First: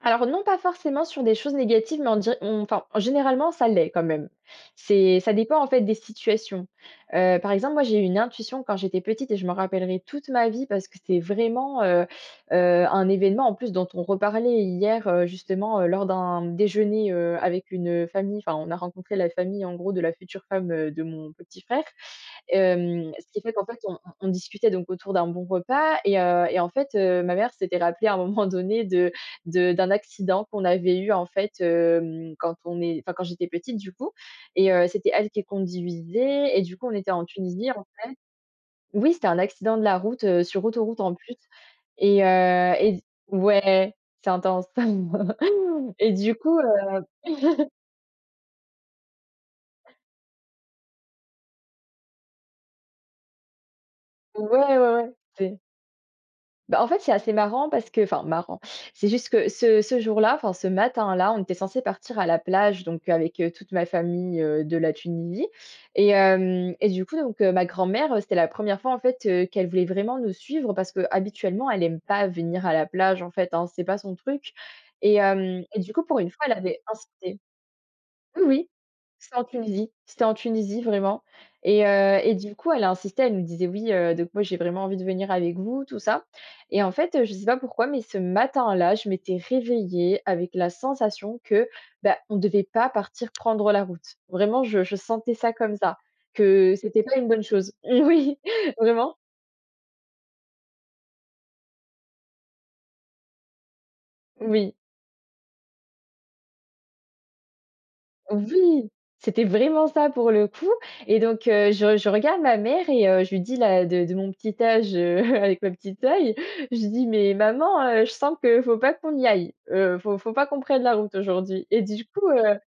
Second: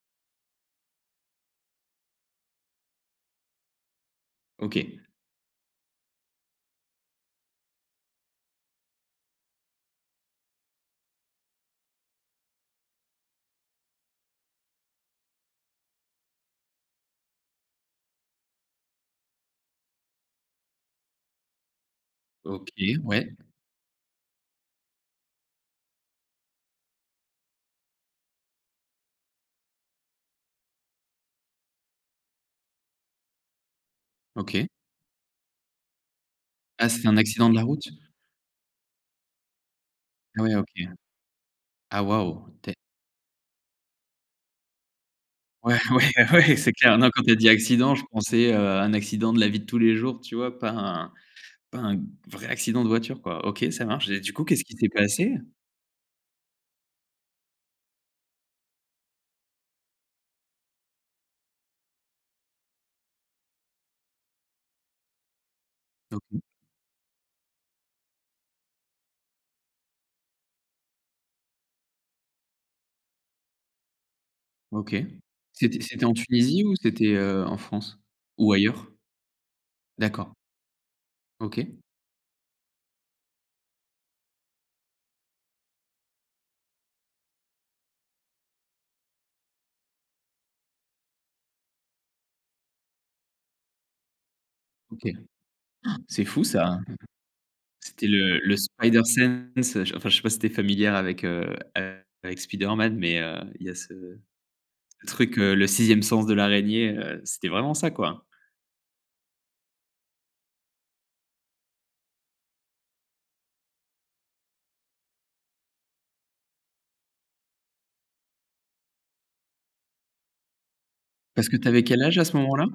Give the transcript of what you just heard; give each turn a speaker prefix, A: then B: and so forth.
A: Alors non, pas forcément sur des choses négatives, mais on dir on enfin, généralement, ça l'est quand même.
B: OK.
A: C'est, ça dépend, en fait, des situations. Heu, par exemple, moi, j'ai eu une intuition quand j'étais petite et je m'en rappellerai toute ma vie parce que c'est vraiment, heu heu, un événement, en plus, dont on reparlait hier, heu, justement, heu, lors d'un déjeuner, heu, avec une, heu, famille. Enfin, on a rencontré la famille, en gros, de la future femme, heu, de mon petit frère.
B: OK,
A: Hem,
B: ouais.
A: ce qui fait qu'en fait, on on discutait donc autour d'un bon repas et heu et en fait, heu, ma mère s'était rappelée à un moment donné, de de d'un accident qu'on avait eu, en fait. Hem, quand on est enfin, quand j'étais petite du coup
B: OK.
A: et heu, c'était elle qui conduisait et du
B: Ah
A: coup, on
B: c'était
A: était
B: un
A: en
B: accident de la
A: Tunisie, en
B: route?
A: fait. Oui, c'était un accident de la route, heu,
B: Ouais,
A: sur
B: OK.
A: autoroute, en plus et
B: Waouh. Tu
A: heu
B: es
A: et z ouais, c'est intense.
B: Ouais,
A: Et
B: ouais,
A: du
B: ouais,
A: coup,
B: c'est
A: heu
B: clair, non, quand tu as dit accident, je pensais, heu, un accident de la vie de tous les jours, tu vois, pas un pas un vrai accident de voiture, quoi. OK, ça marche. Et du
A: Ouais,
B: coup, qu'est-ce qui
A: ouais,
B: s'est
A: ouais, ouais,
B: passé?
A: c'est bah, en fait, c'est assez marrant parce que enfin, marrant, c'est juste que ce ce jour-là enfin, ce matin-là, on était censés partir à la plage, donc avec, heu, toute ma famille, heu, de la Tunisie. Et
B: Doki.
A: heu et du coup, donc ma grand-mère, heu, c'était la 1re fois, en fait, heu, qu'elle voulait vraiment nous suivre parce qu'habituellement, elle aime pas venir à la plage, en fait, hein. C'est pas son truc
B: OK.
A: et hem et
B: C'était
A: du coup,
B: c'était en
A: pour une fois, elle
B: Tunisie ou
A: avait
B: c'était,
A: insisté.
B: heu, en France?
A: Oui
B: Ou
A: oui,
B: ailleurs?
A: c'était en Tunisie c'était
B: D'accord.
A: en Tunisie, vraiment.
B: OK.
A: Et heu et du coup, elle a insisté. Elle nous disait: «Oui, heu, donc moi, j'ai vraiment envie de venir avec vous», tout ça. Et en fait, heu, je sais pas pourquoi, mais ce matin-là, je m'étais réveillée avec la sensation que, bah, on devait pas partir prendre la route. Vraiment, je je
B: OK.
A: sentais ça comme
B: Han,
A: ça,
B: c'est fou ça,
A: que
B: hein.
A: c'était pas une bonne chose.
B: C'était
A: Oui,
B: le le
A: vraiment.
B: Spider-Sense. Enfin, je sais pas si tu es familière avec, heu, avec Spider-Man, mais, heu, il y a ce
A: Oui.
B: truc, le 6e sens de l'araignée, heu, c'était vraiment ça, quoi.
A: Oui, c'était vraiment ça, pour le coup. Et donc heu, je je regarde ma mère et heu, je lui dis, là, de de de mon petit âge, heu, avec ma petit œil, je lui dis: «Mais maman, heu, je sens qu'il faut pas qu'on y aille, heu. Faut faut pas qu'on prenne la route
B: Parce que
A: aujourd'hui».
B: tu
A: Et
B: avais quel
A: du
B: âge à
A: coup,
B: ce
A: heu
B: moment-là?